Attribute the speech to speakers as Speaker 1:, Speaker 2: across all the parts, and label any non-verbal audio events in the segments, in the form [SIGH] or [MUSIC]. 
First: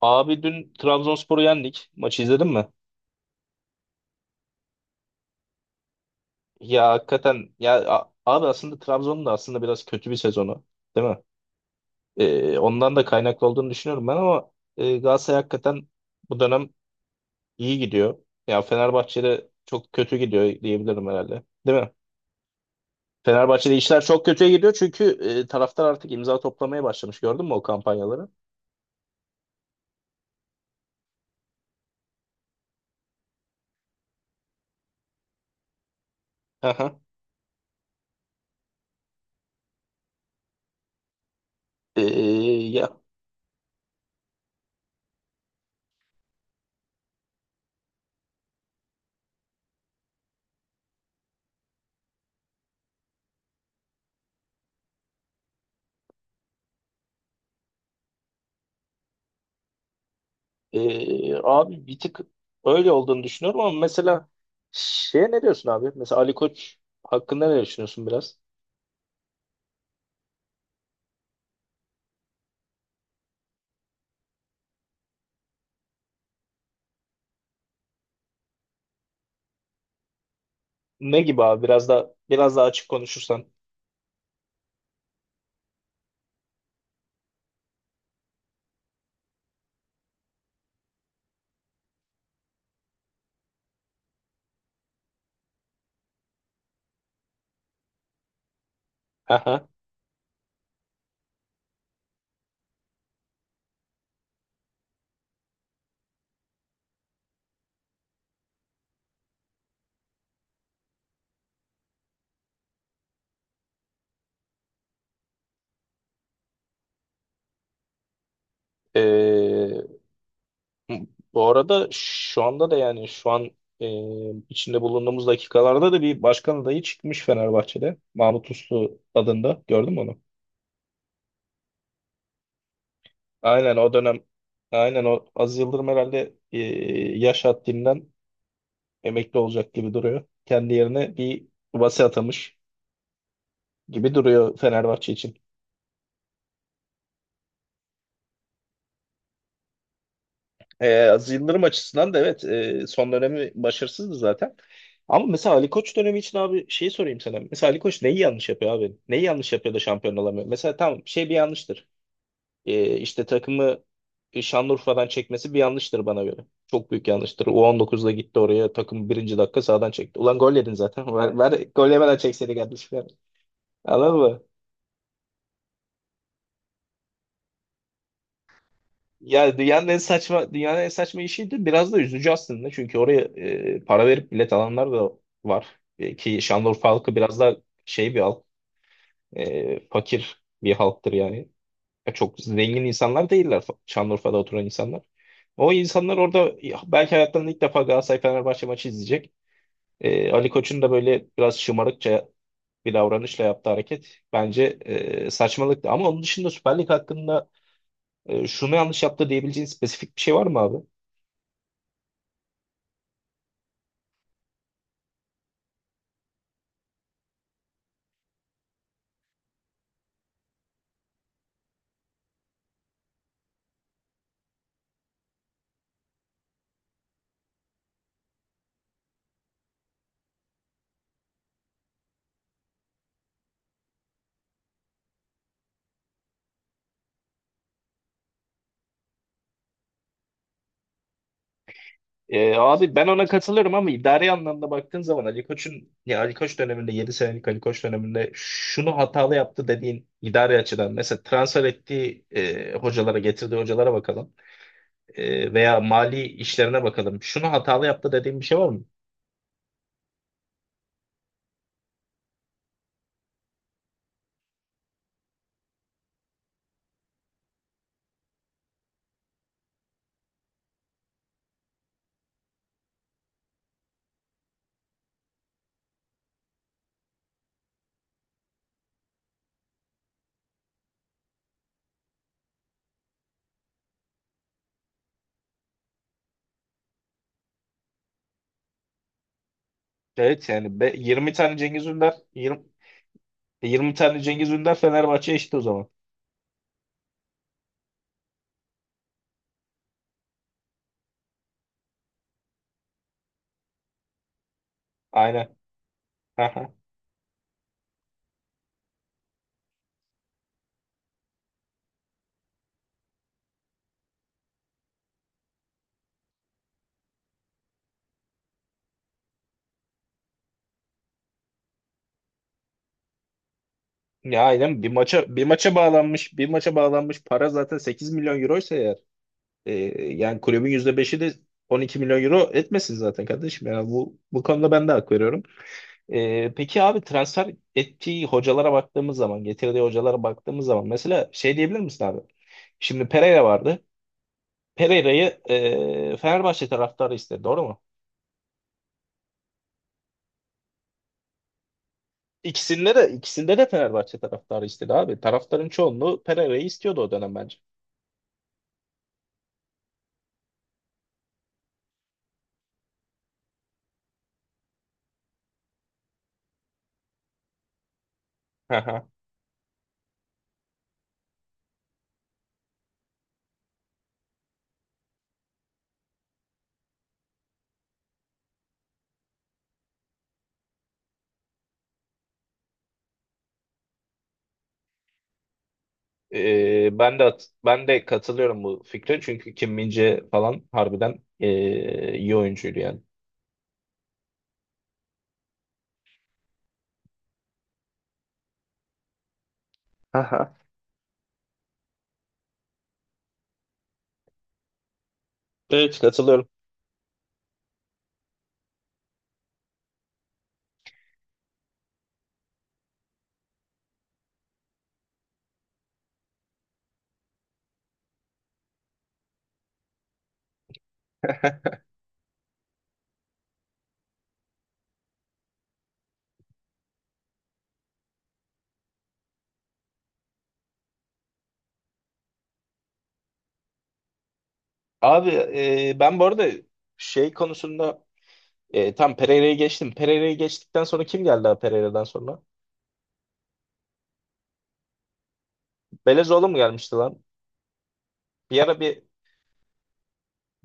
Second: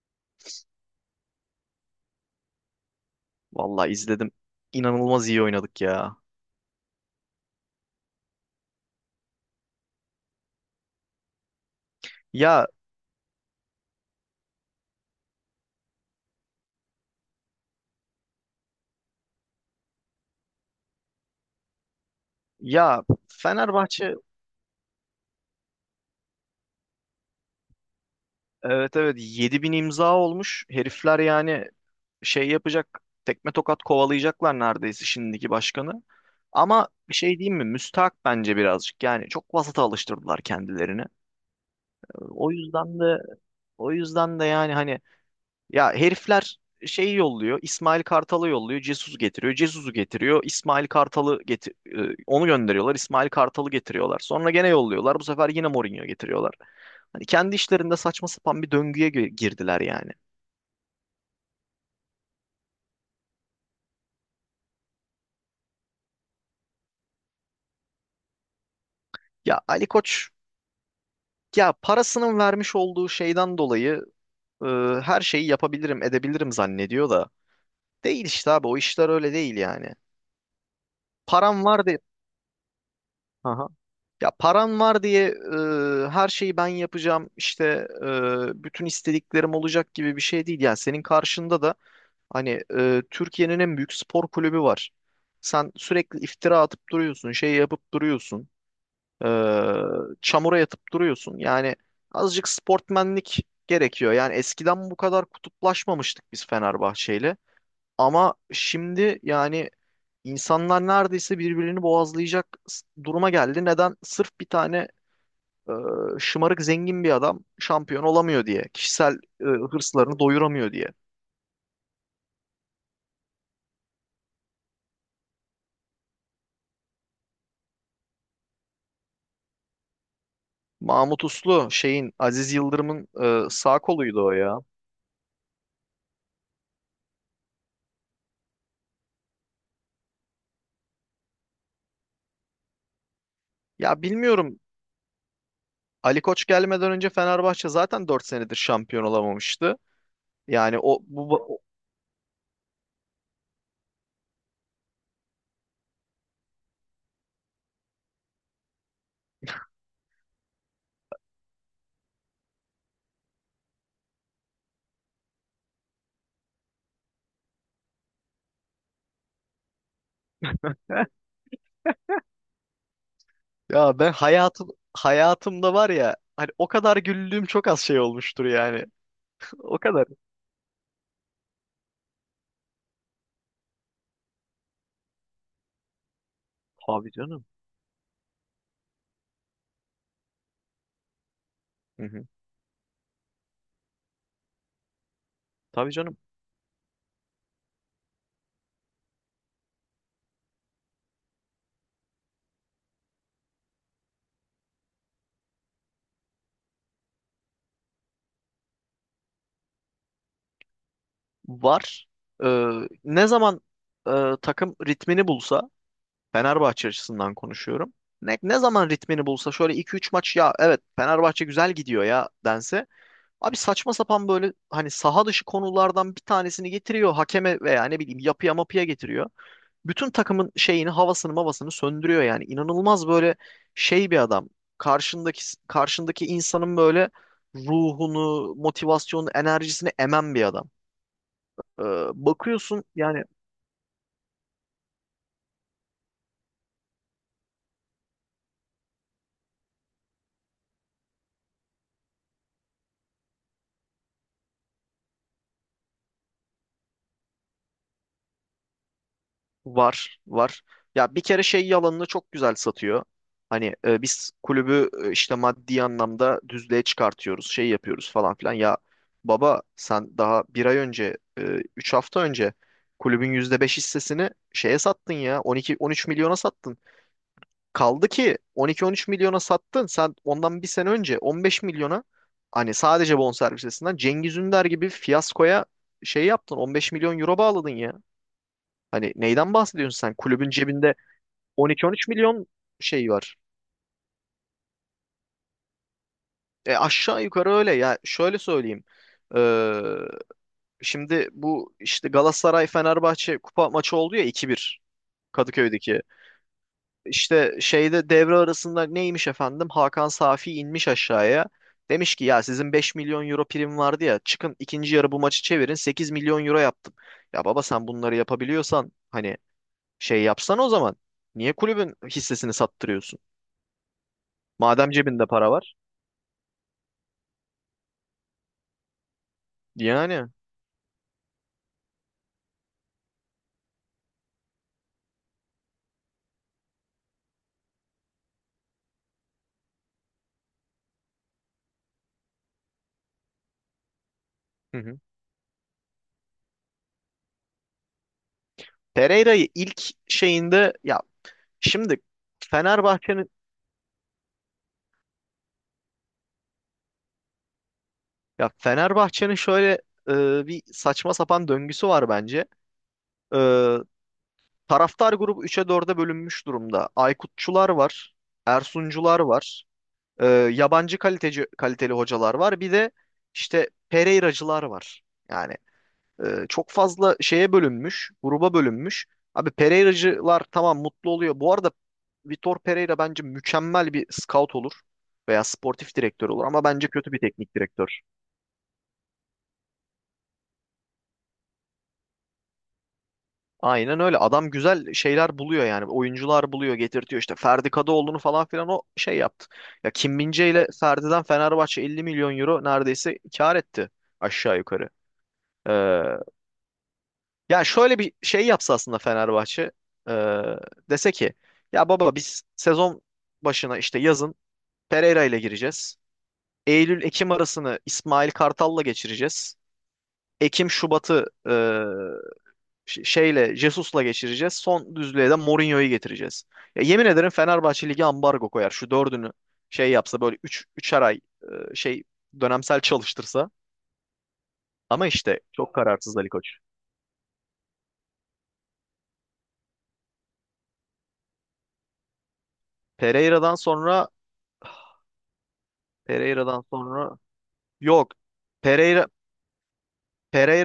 Speaker 1: Abi dün Trabzonspor'u yendik. Maçı izledin mi?
Speaker 2: Vallahi izledim. İnanılmaz iyi oynadık ya.
Speaker 1: Ya hakikaten ya abi aslında Trabzon'un da aslında biraz kötü bir sezonu değil mi?
Speaker 2: Ya
Speaker 1: Ondan da kaynaklı olduğunu düşünüyorum ben ama Galatasaray hakikaten bu dönem iyi gidiyor. Ya Fenerbahçe'de çok kötü gidiyor diyebilirim herhalde. Değil mi?
Speaker 2: ya
Speaker 1: Fenerbahçe'de işler
Speaker 2: Fenerbahçe.
Speaker 1: çok kötüye gidiyor çünkü taraftar artık imza toplamaya başlamış. Gördün mü o kampanyaları?
Speaker 2: Evet, evet, 7.000 imza olmuş. Herifler yani şey yapacak. Tekme tokat kovalayacaklar neredeyse şimdiki başkanı. Ama
Speaker 1: Aha.
Speaker 2: bir şey diyeyim mi? Müstahak bence birazcık. Yani çok vasata alıştırdılar kendilerini. O
Speaker 1: Ee,
Speaker 2: yüzden
Speaker 1: Ya
Speaker 2: de o yüzden de yani hani. Ya herifler şeyi yolluyor. İsmail Kartal'ı yolluyor. Jesus getiriyor. Jesus'u getiriyor. İsmail Kartal'ı getir e, onu gönderiyorlar. İsmail Kartal'ı getiriyorlar. Sonra gene yolluyorlar. Bu sefer yine Mourinho getiriyorlar. Hani kendi işlerinde saçma sapan bir döngüye girdiler yani.
Speaker 1: Abi bir tık öyle olduğunu düşünüyorum ama mesela şeye ne diyorsun abi? Mesela Ali Koç hakkında ne düşünüyorsun biraz?
Speaker 2: Ya Ali Koç, ya parasının vermiş olduğu şeyden dolayı, e, her şeyi yapabilirim, edebilirim zannediyor da değil işte abi, o işler öyle değil yani.
Speaker 1: Ne gibi abi?
Speaker 2: Param var
Speaker 1: Biraz
Speaker 2: diye.
Speaker 1: da biraz daha açık konuşursan.
Speaker 2: Ya param var diye, her şeyi ben yapacağım işte, bütün istediklerim olacak gibi bir şey değil. Yani senin karşında da hani, Türkiye'nin en büyük spor kulübü var. Sen sürekli iftira atıp duruyorsun, şey yapıp duruyorsun, e,
Speaker 1: [LAUGHS] Aha.
Speaker 2: çamura yatıp duruyorsun. Yani azıcık sportmenlik gerekiyor. Yani eskiden bu kadar kutuplaşmamıştık biz Fenerbahçe'yle. Ama şimdi yani insanlar neredeyse birbirini boğazlayacak duruma geldi. Neden? Sırf bir tane, e, şımarık zengin bir adam şampiyon olamıyor diye. Kişisel,
Speaker 1: Ee,
Speaker 2: hırslarını doyuramıyor diye.
Speaker 1: Bu arada şu anda da yani şu an e, içinde bulunduğumuz dakikalarda da bir başkan adayı çıkmış Fenerbahçe'de. Mahmut Uslu adında. Gördün mü onu?
Speaker 2: Mahmut Uslu şeyin, Aziz Yıldırım'ın,
Speaker 1: Aynen
Speaker 2: sağ
Speaker 1: o dönem
Speaker 2: koluydu o ya.
Speaker 1: aynen o Aziz Yıldırım herhalde yaş haddinden emekli olacak gibi duruyor. Kendi yerine bir Vase atamış
Speaker 2: Ya
Speaker 1: gibi duruyor
Speaker 2: bilmiyorum,
Speaker 1: Fenerbahçe için.
Speaker 2: Ali Koç gelmeden önce Fenerbahçe zaten 4 senedir şampiyon olamamıştı. Yani o
Speaker 1: Aziz Yıldırım açısından da evet, son dönemi başarısızdı zaten. Ama mesela Ali Koç dönemi için abi şeyi sorayım sana. Mesela Ali Koç neyi yanlış yapıyor abi? Neyi yanlış yapıyor da şampiyon olamıyor? Mesela tamam şey bir yanlıştır. İşte takımı Şanlıurfa'dan çekmesi bir yanlıştır bana göre. Çok büyük yanlıştır. U19'da gitti oraya takım, birinci dakika sağdan çekti. Ulan gol yedin zaten. [LAUGHS] Ver, ver, gol yemeden çekseydi kardeşim. Yani.
Speaker 2: ya ben
Speaker 1: Anladın mı?
Speaker 2: hayatımda var ya hani o kadar güldüğüm çok az şey olmuştur yani.
Speaker 1: Yani
Speaker 2: [LAUGHS] O
Speaker 1: dünyanın en
Speaker 2: kadar.
Speaker 1: saçma dünyanın en saçma işiydi. Biraz da üzücü aslında. Çünkü oraya para verip bilet alanlar da var. E, ki Şanlıurfa
Speaker 2: Tabii
Speaker 1: halkı biraz
Speaker 2: canım.
Speaker 1: da şey bir halk. Fakir bir halktır yani.
Speaker 2: Hı
Speaker 1: Ya
Speaker 2: hı.
Speaker 1: çok zengin insanlar değiller, Şanlıurfa'da oturan insanlar. O
Speaker 2: Tabii canım.
Speaker 1: insanlar orada ya, belki hayatlarında ilk defa Galatasaray-Fenerbahçe maçı izleyecek. E, Ali Koç'un da böyle biraz şımarıkça bir davranışla yaptığı hareket bence saçmalıktı. Ama onun dışında Süper Lig hakkında şunu yanlış yaptı diyebileceğin spesifik bir şey var mı abi?
Speaker 2: Var. Ee, ne zaman, e, takım ritmini bulsa, Fenerbahçe açısından konuşuyorum. Ne zaman ritmini bulsa şöyle iki üç maç ya evet Fenerbahçe güzel gidiyor ya dense. Abi saçma sapan böyle hani saha dışı konulardan bir tanesini getiriyor hakeme veya ne bileyim yapıya mapıya getiriyor. Bütün takımın şeyini havasını mavasını söndürüyor yani. İnanılmaz böyle şey bir adam. Karşındaki karşındaki insanın böyle ruhunu, motivasyonunu, enerjisini emen bir adam. Ee, bakıyorsun
Speaker 1: Abi ben
Speaker 2: yani.
Speaker 1: ona katılırım ama idari anlamda baktığın zaman Ali Koç'un, ya Ali Koç döneminde, 7 senelik Ali Koç döneminde şunu hatalı yaptı dediğin, idari açıdan mesela transfer ettiği hocalara, getirdiği hocalara bakalım. E, veya mali işlerine bakalım. Şunu hatalı yaptı dediğin bir şey var mı?
Speaker 2: Var, var. Ya bir kere şey yalanını çok güzel satıyor. Hani, biz kulübü, işte maddi anlamda düzlüğe çıkartıyoruz, şey yapıyoruz falan filan. Ya baba sen daha bir ay önce, 3 hafta önce, kulübün %5 hissesini şeye sattın ya, 12-13 milyona sattın. Kaldı ki 12-13 milyona sattın. Sen ondan bir sene önce 15 milyona hani sadece bonservisinden Cengiz Ünder gibi fiyaskoya şey yaptın. 15 milyon euro bağladın ya. Hani neyden bahsediyorsun sen?
Speaker 1: Evet
Speaker 2: Kulübün
Speaker 1: yani
Speaker 2: cebinde
Speaker 1: 20 tane Cengiz
Speaker 2: 12-13
Speaker 1: Ünder
Speaker 2: milyon
Speaker 1: 20,
Speaker 2: şey var.
Speaker 1: 20 tane Cengiz Ünder Fenerbahçe eşit o zaman.
Speaker 2: E aşağı yukarı öyle ya. Şöyle söyleyeyim. Ee, şimdi bu işte Galatasaray Fenerbahçe kupa maçı oldu ya, 2-1,
Speaker 1: Aynen.
Speaker 2: Kadıköy'deki.
Speaker 1: Aha.
Speaker 2: İşte şeyde devre arasında neymiş efendim? Hakan Safi inmiş aşağıya. Demiş ki ya sizin 5 milyon euro prim vardı ya çıkın ikinci yarı bu maçı çevirin 8 milyon euro yaptım. Ya baba sen bunları yapabiliyorsan hani şey yapsan o zaman niye kulübün hissesini sattırıyorsun?
Speaker 1: Ya aynen bir
Speaker 2: Madem cebinde
Speaker 1: maça bir
Speaker 2: para var.
Speaker 1: maça bağlanmış bir maça bağlanmış para zaten 8 milyon euroysa eğer. Ee,
Speaker 2: Yani.
Speaker 1: Yani kulübün %5'i de 12 milyon euro etmesin zaten kardeşim. Yani bu konuda ben de hak veriyorum. Peki abi transfer ettiği hocalara baktığımız zaman, getirdiği hocalara baktığımız zaman mesela şey diyebilir misin abi? Şimdi Pereira vardı.
Speaker 2: Hı hı.
Speaker 1: Pereira'yı Fenerbahçe taraftarı istedi, doğru mu?
Speaker 2: Pereira'yı ilk şeyinde ya şimdi
Speaker 1: İkisinde de
Speaker 2: Fenerbahçe'nin,
Speaker 1: ikisinde de Fenerbahçe taraftarı istedi abi. Taraftarın çoğunluğu Pereira'yı istiyordu o dönem bence.
Speaker 2: şöyle, bir saçma sapan döngüsü var bence. E, taraftar grubu üç'e dörde bölünmüş durumda. Aykutçular var,
Speaker 1: [LAUGHS]
Speaker 2: Ersuncular var, e, yabancı kaliteli hocalar var. Bir de işte Pereiracılar var. Yani, çok fazla şeye bölünmüş, gruba bölünmüş. Abi Pereira'cılar tamam mutlu oluyor. Bu arada Vitor Pereira bence mükemmel bir scout olur veya sportif direktör olur ama bence
Speaker 1: Ee,
Speaker 2: kötü
Speaker 1: ben
Speaker 2: bir
Speaker 1: de
Speaker 2: teknik
Speaker 1: ben
Speaker 2: direktör.
Speaker 1: de katılıyorum bu fikre, çünkü Kim Min-jae falan harbiden iyi oyuncuydu yani.
Speaker 2: Aynen öyle. Adam güzel şeyler buluyor yani. Oyuncular buluyor, getirtiyor işte. Ferdi Kadıoğlu'nu falan filan o şey yaptı. Ya Kim Min-jae
Speaker 1: Aha.
Speaker 2: ile Ferdi'den Fenerbahçe 50 milyon euro neredeyse kar etti aşağı yukarı.
Speaker 1: Evet,
Speaker 2: Ee,
Speaker 1: katılıyorum.
Speaker 2: Ya şöyle bir şey yapsa aslında Fenerbahçe, e, dese ki ya baba biz sezon başına işte yazın Pereira ile gireceğiz. Eylül-Ekim arasını İsmail Kartal'la geçireceğiz. Ekim-Şubat'ı,
Speaker 1: [LAUGHS]
Speaker 2: şeyle Jesus'la geçireceğiz. Son düzlüğe de Mourinho'yu getireceğiz. Ya yemin ederim Fenerbahçe Ligi ambargo koyar. Şu dördünü şey yapsa böyle üçer ay, şey dönemsel çalıştırsa. Ama
Speaker 1: Abi
Speaker 2: işte çok kararsız
Speaker 1: ben bu
Speaker 2: Ali
Speaker 1: arada
Speaker 2: Koç.
Speaker 1: şey konusunda tam Pereira'yı geçtim. Pereira'yı geçtikten sonra kim geldi abi, Pereira'dan sonra?
Speaker 2: Pereira'dan sonra
Speaker 1: Belezoğlu mu
Speaker 2: Pereira'dan
Speaker 1: gelmişti lan?
Speaker 2: sonra yok.
Speaker 1: Bir ara bir,
Speaker 2: Pereira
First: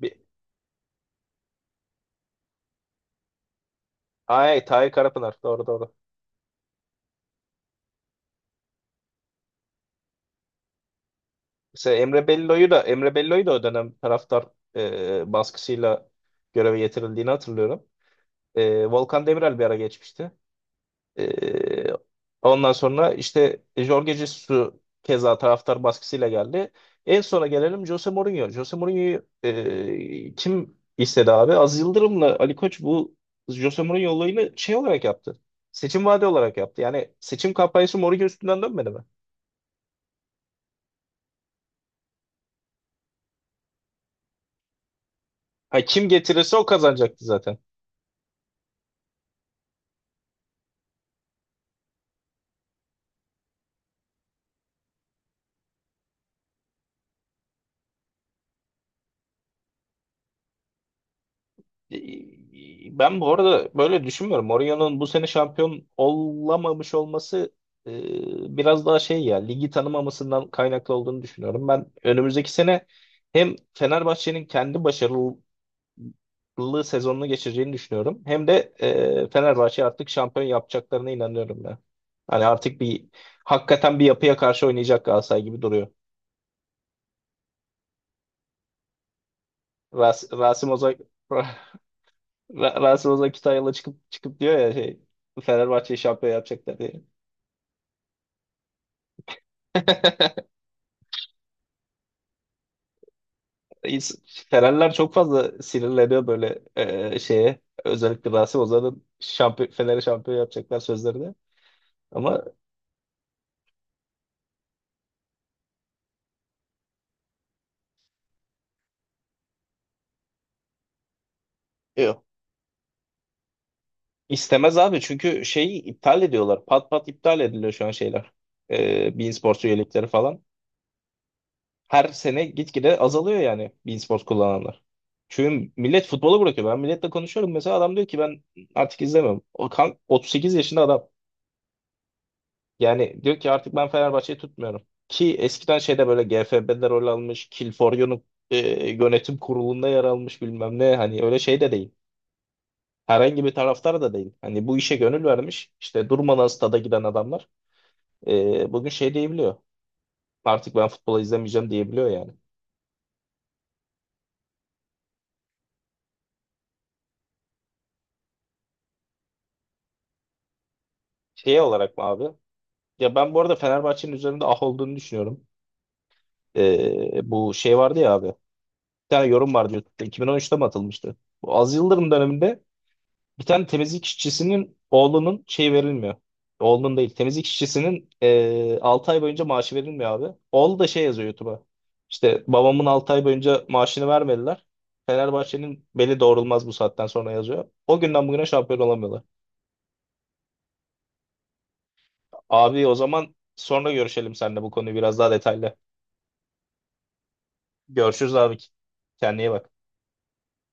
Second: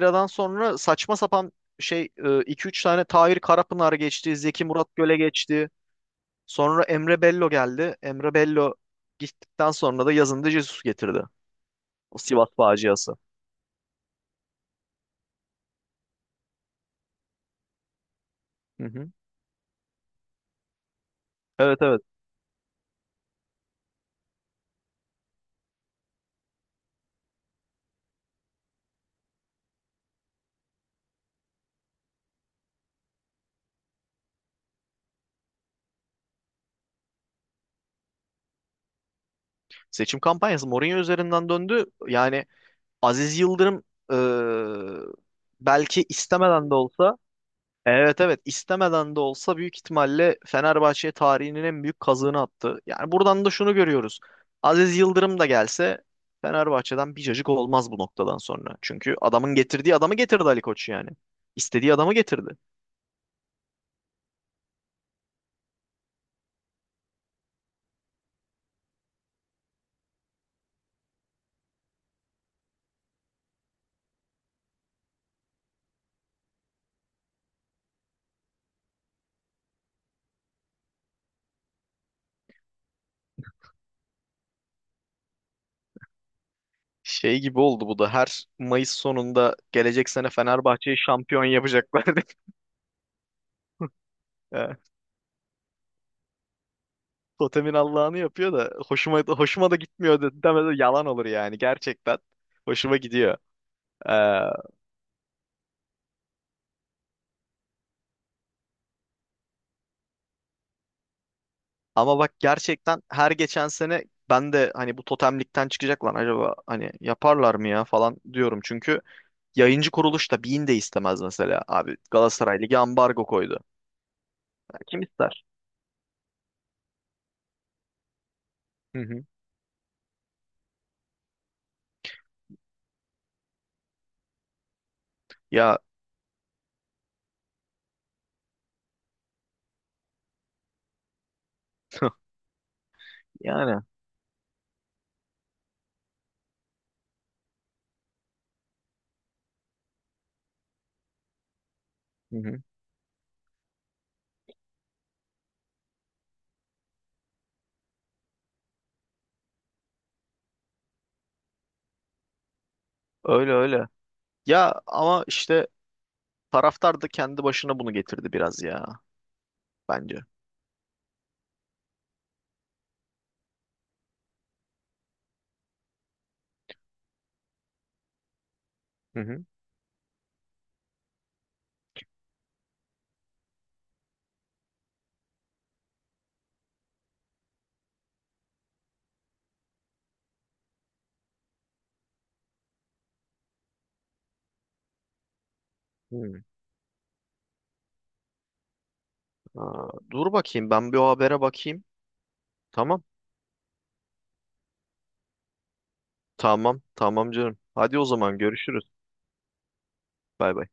Speaker 1: bir...
Speaker 2: sonra saçma sapan şey, iki üç tane Tahir Karapınar geçti.
Speaker 1: Ay
Speaker 2: Zeki
Speaker 1: Tahir
Speaker 2: Murat Göle
Speaker 1: Karapınar, doğru
Speaker 2: geçti.
Speaker 1: doğru.
Speaker 2: Sonra Emre Bello geldi. Emre Bello gittikten sonra da yazında Jesus getirdi.
Speaker 1: Mesela
Speaker 2: O
Speaker 1: Emre
Speaker 2: Sivas
Speaker 1: Bello'yu da
Speaker 2: faciası.
Speaker 1: Emre Bello'yu da o dönem taraftar baskısıyla göreve getirildiğini hatırlıyorum.
Speaker 2: Hı
Speaker 1: E,
Speaker 2: hı.
Speaker 1: Volkan Demirel bir ara geçmişti.
Speaker 2: Evet,
Speaker 1: Ee,
Speaker 2: evet.
Speaker 1: Ondan sonra işte Jorge Jesus keza taraftar baskısıyla geldi. En sona gelelim, Jose Mourinho. Jose Mourinho'yu kim istedi abi? Aziz Yıldırım'la Ali Koç bu Jose Mourinho olayını şey olarak yaptı. Seçim vaadi olarak yaptı. Yani seçim kampanyası Mourinho üstünden dönmedi mi?
Speaker 2: Seçim kampanyası Mourinho üzerinden döndü. Yani Aziz Yıldırım, e,
Speaker 1: Ha,
Speaker 2: belki
Speaker 1: kim getirirse o
Speaker 2: istemeden de olsa,
Speaker 1: kazanacaktı zaten.
Speaker 2: evet, evet, istemeden de olsa büyük ihtimalle Fenerbahçe tarihinin en büyük kazığını attı. Yani buradan da şunu görüyoruz. Aziz Yıldırım da gelse Fenerbahçe'den bir cacık olmaz bu noktadan sonra. Çünkü adamın getirdiği adamı getirdi Ali Koç yani. İstediği adamı
Speaker 1: E,
Speaker 2: getirdi.
Speaker 1: ben bu arada böyle düşünmüyorum. Mourinho'nun bu sene şampiyon olamamış olması biraz daha şey, ya ligi tanımamasından kaynaklı olduğunu düşünüyorum. Ben önümüzdeki sene hem Fenerbahçe'nin kendi başarılı sezonunu geçireceğini düşünüyorum, hem de Fenerbahçe artık şampiyon yapacaklarına inanıyorum ben. Hani artık bir hakikaten bir yapıya karşı oynayacak Galatasaray gibi duruyor.
Speaker 2: Şey gibi oldu bu da, her Mayıs sonunda gelecek sene
Speaker 1: Rasim Ozan
Speaker 2: Fenerbahçe'yi şampiyon
Speaker 1: [LAUGHS]
Speaker 2: yapacaklar [LAUGHS]
Speaker 1: Rasim Ozan Kütahyalı çıkıp çıkıp diyor ya
Speaker 2: diye.
Speaker 1: şey, Fenerbahçe'yi şampiyon yapacaklar diye.
Speaker 2: Totemin Allah'ını yapıyor da hoşuma da gitmiyor de,
Speaker 1: [LAUGHS]
Speaker 2: demedi yalan olur yani gerçekten. Hoşuma gidiyor.
Speaker 1: İns- Fenerler çok fazla sinirleniyor böyle şeye. Özellikle Rasim Ozan'ın şampiyon, Fener'i şampiyon yapacaklar sözlerine.
Speaker 2: Ama bak
Speaker 1: Ama
Speaker 2: gerçekten her geçen sene ben de hani bu totemlikten çıkacak lan acaba hani yaparlar mı ya falan diyorum. Çünkü yayıncı kuruluş da Bein de istemez mesela. Abi
Speaker 1: yok.
Speaker 2: Galatasaray Ligi ambargo koydu.
Speaker 1: İstemez
Speaker 2: Ya
Speaker 1: abi,
Speaker 2: kim
Speaker 1: çünkü
Speaker 2: ister?
Speaker 1: şeyi iptal ediyorlar. Pat pat iptal ediliyor şu an şeyler.
Speaker 2: Hı
Speaker 1: E,
Speaker 2: hı.
Speaker 1: beIN Sports üyelikleri falan. Her sene gitgide azalıyor yani e-spor kullananlar. Çünkü
Speaker 2: Ya
Speaker 1: millet futbolu bırakıyor. Ben milletle konuşuyorum. Mesela adam diyor ki ben artık izlemiyorum. O kan 38 yaşında adam.
Speaker 2: [LAUGHS]
Speaker 1: Yani diyor ki artık
Speaker 2: yani
Speaker 1: ben Fenerbahçe'yi tutmuyorum. Ki eskiden şeyde böyle GFB'de rol almış, Kilforyo'nun e, yönetim kurulunda yer almış, bilmem ne. Hani öyle şey de değil.
Speaker 2: hı hı.
Speaker 1: Herhangi bir taraftar da değil. Hani bu işe gönül vermiş, İşte durmadan stada giden adamlar bugün şey diyebiliyor. Artık ben futbolu izlemeyeceğim diyebiliyor yani.
Speaker 2: Öyle öyle. Ya ama işte taraftar da kendi başına bunu getirdi biraz ya bence.
Speaker 1: Şey olarak mı abi? Ya ben bu arada Fenerbahçe'nin üzerinde ah olduğunu düşünüyorum. Bu şey vardı ya abi. Bir
Speaker 2: Hı
Speaker 1: tane
Speaker 2: hı.
Speaker 1: yorum vardı YouTube'da. 2013'te mi atılmıştı? Bu Aziz Yıldırım döneminde bir tane temizlik işçisinin oğlunun şey verilmiyor. Oğlunun değil. Temizlik işçisinin 6 ay boyunca maaşı verilmiyor abi. Oğlu da şey yazıyor YouTube'a. İşte babamın 6 ay boyunca maaşını vermediler. Fenerbahçe'nin beli
Speaker 2: Hı.
Speaker 1: doğrulmaz bu saatten sonra, yazıyor. O günden bugüne şampiyon olamıyorlar.
Speaker 2: Aa, dur bakayım ben bir o habere bakayım.
Speaker 1: Abi o
Speaker 2: Tamam.
Speaker 1: zaman sonra görüşelim seninle bu konuyu biraz daha detaylı.
Speaker 2: Tamam. Tamam canım. Hadi o
Speaker 1: Görüşürüz
Speaker 2: zaman
Speaker 1: abi.
Speaker 2: görüşürüz.
Speaker 1: Kendine iyi bak.
Speaker 2: Bay bay.